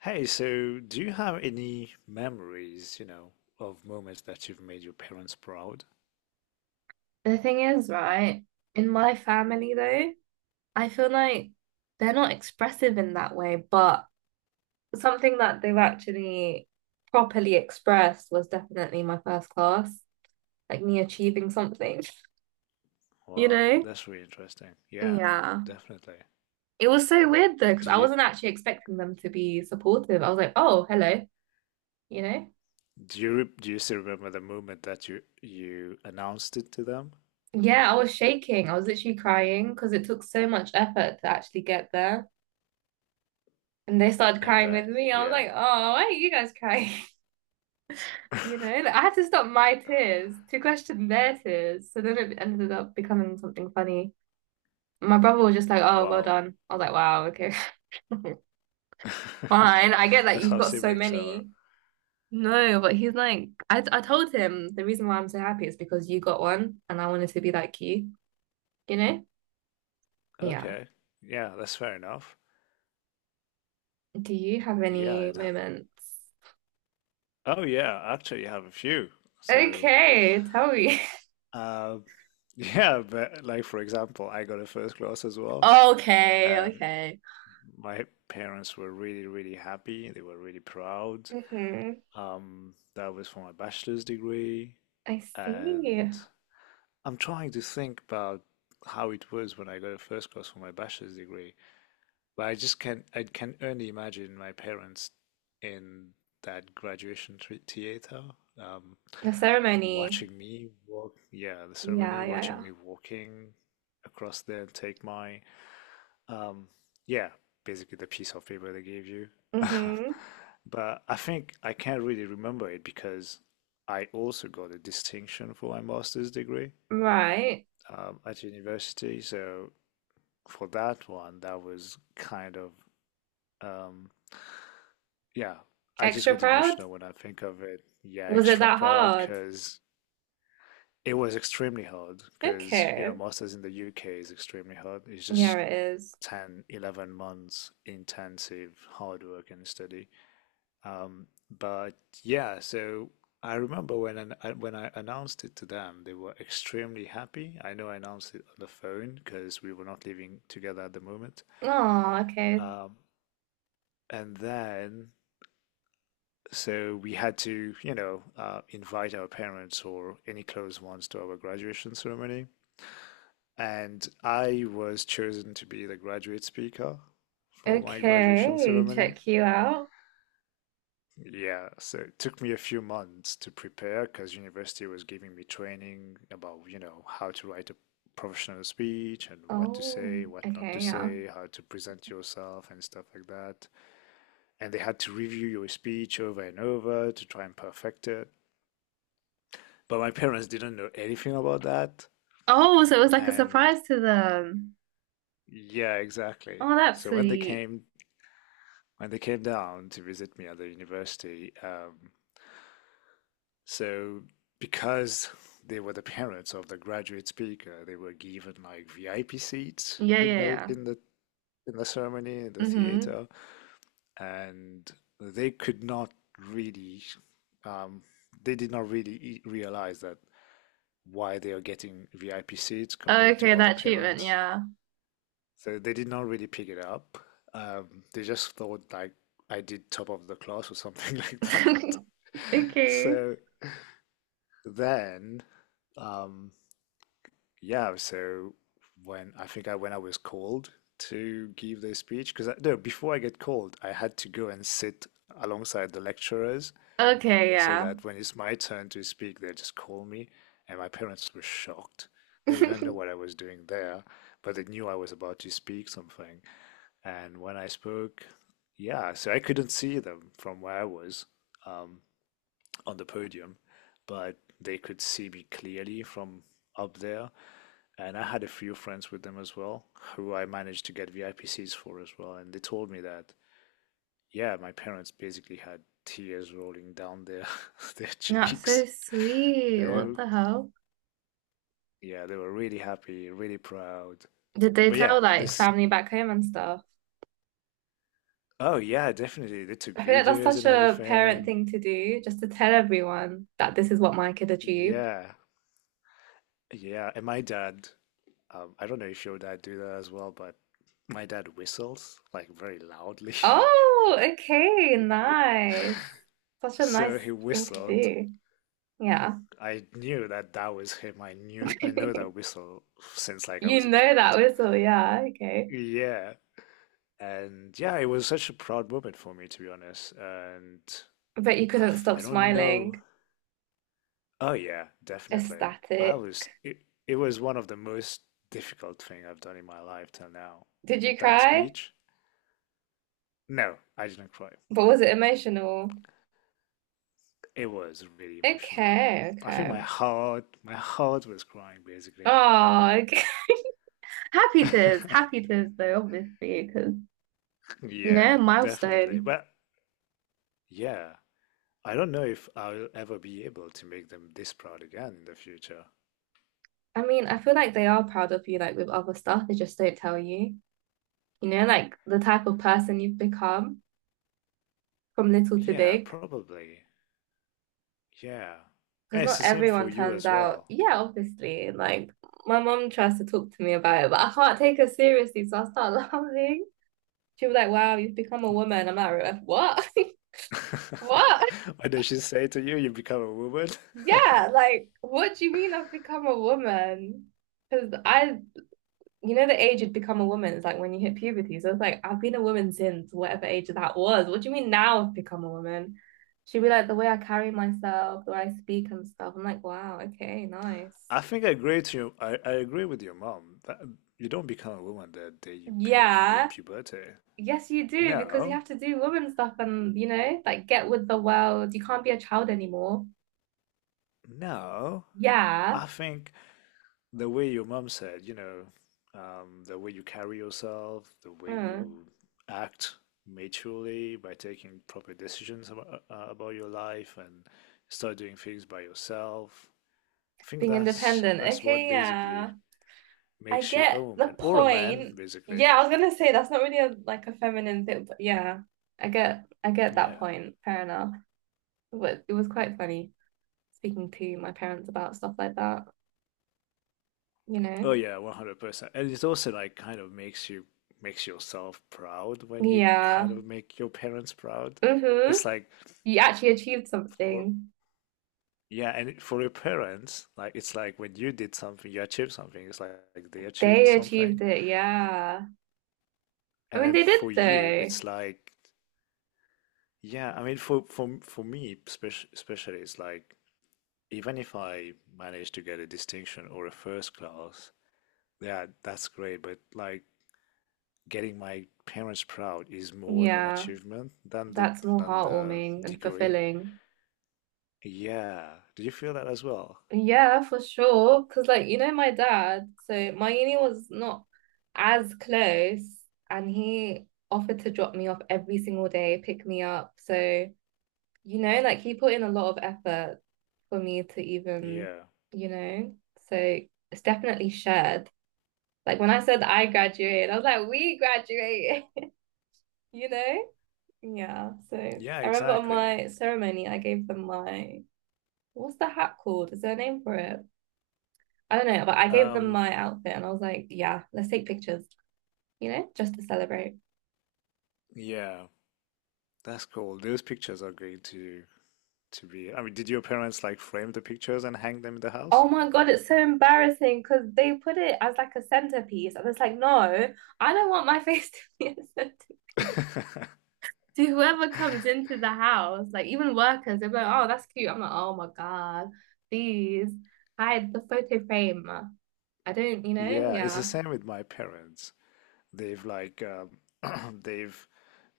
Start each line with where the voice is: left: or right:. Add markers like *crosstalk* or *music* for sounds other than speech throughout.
left: Hey, so do you have any memories, you know, of moments that you've made your parents proud?
right: The thing is, right, in my family though, I feel like they're not expressive in that way, but something that they've actually properly expressed was definitely my first class, like me achieving something, *laughs* you
left: Wow,
right: know?
left: that's really interesting. Yeah,
right: Yeah.
left: definitely.
right: It was so weird though, because
left: Do
right: I
left: you
right: wasn't actually expecting them to be supportive. I was like, oh, hello, you know?
left: do you still remember the moment that you announced it to them?
right: Yeah, I was shaking. I was literally crying because it took so much effort to actually get there. And they started
left: I
right: crying with
left: bet.
right: me. I was
left: Yeah.
right: like, oh, why are you guys crying? You know, like, I had to stop my tears to question their tears. So then it ended up becoming something funny. My brother was just like, oh, well
left: Wow.
right: done. I was like, wow, okay. *laughs*
left: *laughs*
right: Fine. I get that
left: That's
right: you've
left: how
right: got so
left: siblings are.
right: many. No, but he's like, I told him the reason why I'm so happy is because you got one and I wanted to be like you know? Yeah.
left: Okay. Yeah, that's fair enough.
right: Do you have
left: Yeah.
right: any moments?
left: Oh, yeah. Actually, I have a few. So,
right: Okay, tell me. *laughs*
left: um, *laughs* yeah, but like for example, I got a first class as well.
right: Okay,
left: And
right: okay.
left: my parents were really happy. They were really proud.
right: Hmm.
left: That was for my bachelor's degree.
right: I see.
left: And I'm trying to think about how it was when I got a first class for my bachelor's degree. But I just can I can only imagine my parents in that graduation theater, um,
right: The ceremony.
left: watching me walk yeah, the ceremony,
right: Yeah, yeah,
left: watching
right: yeah.
left: me walking across there and take my Um, yeah, basically the piece of paper they gave you. *laughs*
right: Mm-hmm.
left: But I think I can't really remember it because I also got a distinction for my master's degree,
right: Right.
left: at university. So for that one, that was um, yeah, I just
right: Extra
left: get
right: proud?
left: emotional when I think of it. Yeah,
right: Was it
left: extra
right: that
left: proud
right: hard?
left: because it was extremely hard because, you know,
right: Okay.
left: master's in the UK is extremely hard. It's just
right: Yeah, it is.
left: 10, 11 months intensive hard work and study. Um, but yeah, so I, when I announced it to them, they were extremely happy. I know I announced it on the phone because we were not living together at the moment.
right: Oh, okay.
left: Um, and then, so we had to, you know, invite our parents or any close ones to our graduation ceremony. And I was chosen to be the graduate speaker for my graduation
right: Okay.
left: ceremony.
right: Check you out.
left: Yeah, so it took me a few months to prepare because university was giving me training about, you know, how to write a professional speech and what to
right: Oh,
left: say, what not to
right: okay, yeah.
left: say, how to present yourself and stuff like that. And they had to review your speech over and over to try and perfect it. But my parents didn't know anything about that.
right: Oh, so it was like a
left: And
right: surprise to them.
left: yeah, exactly.
right: Oh, that's
left: So
right: sweet.
left: when they came down to visit me at the university. Um, So because they were the parents of the graduate speaker, they were given like VIP seats
right: Yeah,
left: in
right: yeah,
left: the
right: yeah.
left: in the in the ceremony in the
right: Mm-hmm.
left: theater, and they could not really um, they did not really e- realize that why they are getting VIP seats compared
right: Okay,
left: to other
right: that treatment,
left: parents.
right: yeah.
left: So they did not really pick it up. They just thought like I did top of the class or something like that. *laughs*
right: *laughs* Okay.
left: So then um, Yeah, so when I was called to give the speech, because I, no, before I get called, I had to go and sit alongside the lecturers
right: Okay,
left: so
right: yeah.
left: that when it's my turn to speak, they just call me. And my parents were shocked. They didn't know what
right: *laughs*
left: I was doing there, but they knew I was about to speak something. And when I spoke, yeah, so I couldn't see them from where I was, um, on the podium, but they could see me clearly from up there. And I had a few friends with them as well, who I managed to get VIP seats for as well, and they told me that yeah, my parents basically had tears rolling down their *laughs* their
right: That's so
left: cheeks. *laughs*
right: sweet.
left: They
right: What the hell?
left: Yeah, they were really happy, really proud.
right: Did they
left: But
right: tell
left: yeah,
right: like
left: this
right: family back home and stuff?
left: Oh yeah, definitely they took
right: I feel like that's
left: videos
right: such
left: and
right: a parent
left: everything.
right: thing to do, just to tell everyone that this is what my kid achieved.
left: Yeah, yeah, and my dad, I don't know if your dad do that as well, but my dad whistles like very loudly. *laughs*
right: Oh, okay, nice. Such a
left: So
right: nice
left: he
right: thing to
left: whistled
right: do. Yeah.
left: I knew that that was him. I know that
right: *laughs*
left: whistle since like I
right: You
left: was a
right: know that
left: kid.
right: whistle, yeah, okay.
left: Yeah, and yeah, it was such a proud moment for me, to be honest. And
right: But you couldn't stop
left: I don't know.
right: smiling.
left: Oh yeah, definitely.
right: Ecstatic.
left: It was one of the most difficult thing I've done in my life till now.
right: Did you
left: That
right: cry?
left: speech? No, I didn't cry.
right: But was it emotional?
left: It was really emotional, yeah.
right: Okay,
left: I think
right: okay.
left: my heart was crying basically.
right: Oh, okay. *laughs* Happy
left: *laughs*
right: tears though, obviously, because you know,
left: Yeah, definitely.
right: milestone.
left: But yeah, I don't know if I'll ever be able to make them this proud again in the future.
right: I mean, I feel like they are proud of you, like with other stuff, they just don't tell you. You know, like the type of person you've become from little to
left: Yeah,
right: big.
left: probably. Yeah.
right: Because
left: Yeah, it's
right: not
left: the same
right: everyone
left: for you
right: turns
left: as
right: out,
left: well.
right: yeah, obviously. Like my mom tries to talk to me about it, but I can't take her seriously, so I start *laughs* laughing. She was like, "Wow, you've become a woman." I'm like, "What? *laughs*
left: *laughs*
right: What?
left: What does she say to you? You become a woman?
right: Yeah, like what do you mean I've become a woman?" Because I, you know, the age you'd become a woman is like when you hit puberty. So it's like I've been a woman since whatever age that was. What do you mean now I've become a woman? She'd be like the way I carry myself, the way I speak and stuff. I'm like, wow, okay, nice.
left: *laughs* I think I agree to you. I agree with your mom. That you don't become a woman the day you hit pu
right: Yeah.
left: puberty.
right: Yes, you do, because you
left: No,
right: have to do woman stuff and you know, like get with the world. You can't be a child anymore.
left: no.
right: Yeah.
left: I think the way your mom said, you know, the way you carry yourself, the way
right: Mm.
left: you act maturely by taking proper decisions about your life and start doing things by yourself. I think
right: Being
left: that's
right: independent.
left: what
right: Okay,
left: basically
right: yeah. I
left: makes you a
right: get the
left: woman or a man,
right: point.
left: basically.
right: Yeah, I was gonna say that's not really a like a feminine thing, but yeah, I get that
left: Yeah.
right: point. Fair enough. But it was quite funny speaking to my parents about stuff like that, you know?
left: Oh yeah, 100%. And it also like kind of makes you makes yourself proud when you
right: Yeah.
left: kind of make your parents proud.
right: Mm-hmm.
left: It's like
right: You actually achieved
left: for
right: something.
left: Yeah, for your parents, like it's like when you did something, you achieved something. It's like they achieved
right: They achieved
left: something,
right: it, yeah. I
left: and
right: mean
left: then
right: they did
left: for you,
right: though.
left: it's like, yeah. I mean, for me, especially, it's like even if I manage to get a distinction or a first class, yeah, that's great. But like getting my parents proud is more of an
right: Yeah.
left: achievement than the
right: That's more
left: than the
right: heartwarming and
left: degree.
right: fulfilling.
left: Yeah. Do you feel that as well?
right: Yeah, for sure. Because, like, you know, my dad, so my uni was not as close, and he offered to drop me off every single day, pick me up. So, you know, like, he put in a lot of effort for me to even,
left: Yeah.
right: you know, so it's definitely shared. Like, when I said I graduated, I was like, we graduated, *laughs* you know? Yeah. So,
left: Yeah,
right: I remember on
left: exactly.
right: my ceremony, I gave them my, what's the hat called? Is there a name for it? I don't know, but I gave them
left: Um,
right: my outfit and I was like, yeah, let's take pictures, you know, just to celebrate.
left: yeah. That's cool. Those pictures are going to be. I mean, did your parents like frame the pictures and hang them in the house?
right: Oh my God, it's so embarrassing because they put it as like a centerpiece. I was like, no, I don't want my *laughs* face to be a centerpiece.
left: *laughs*
right: To whoever comes into the house, like even workers, they're like, oh, that's cute. I'm like, oh my God, please hide the photo frame. I don't, you know,
left: Yeah, it's the
right: yeah.
left: same with my parents. They've like *clears throat* they've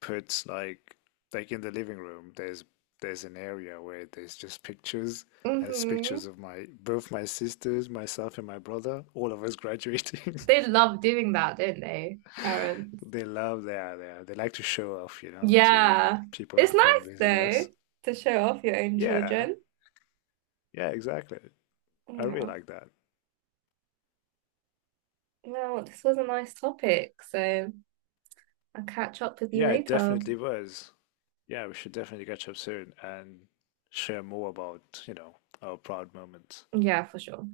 left: put like in the living room. There's an area where there's just pictures. And it's pictures
right: Hmm.
left: of my both my sisters, myself, and my brother. All of us graduating.
right: They
left: *laughs*
right: love doing that, don't they, parents?
left: They love that. They like to show off, you know, to
right: Yeah.
left: people who
right: It's
left: come
right: nice
left: visit
right: though
left: us.
right: to show off your own
left: Yeah,
right: children.
left: yeah, exactly. I really
right: Yeah.
left: like that.
right: Well, this was a nice topic, so I'll catch up with you
left: Yeah, it
right: later.
left: definitely was. Yeah, we should definitely catch up soon and share more about, you know, our proud moments.
right: Yeah, for sure.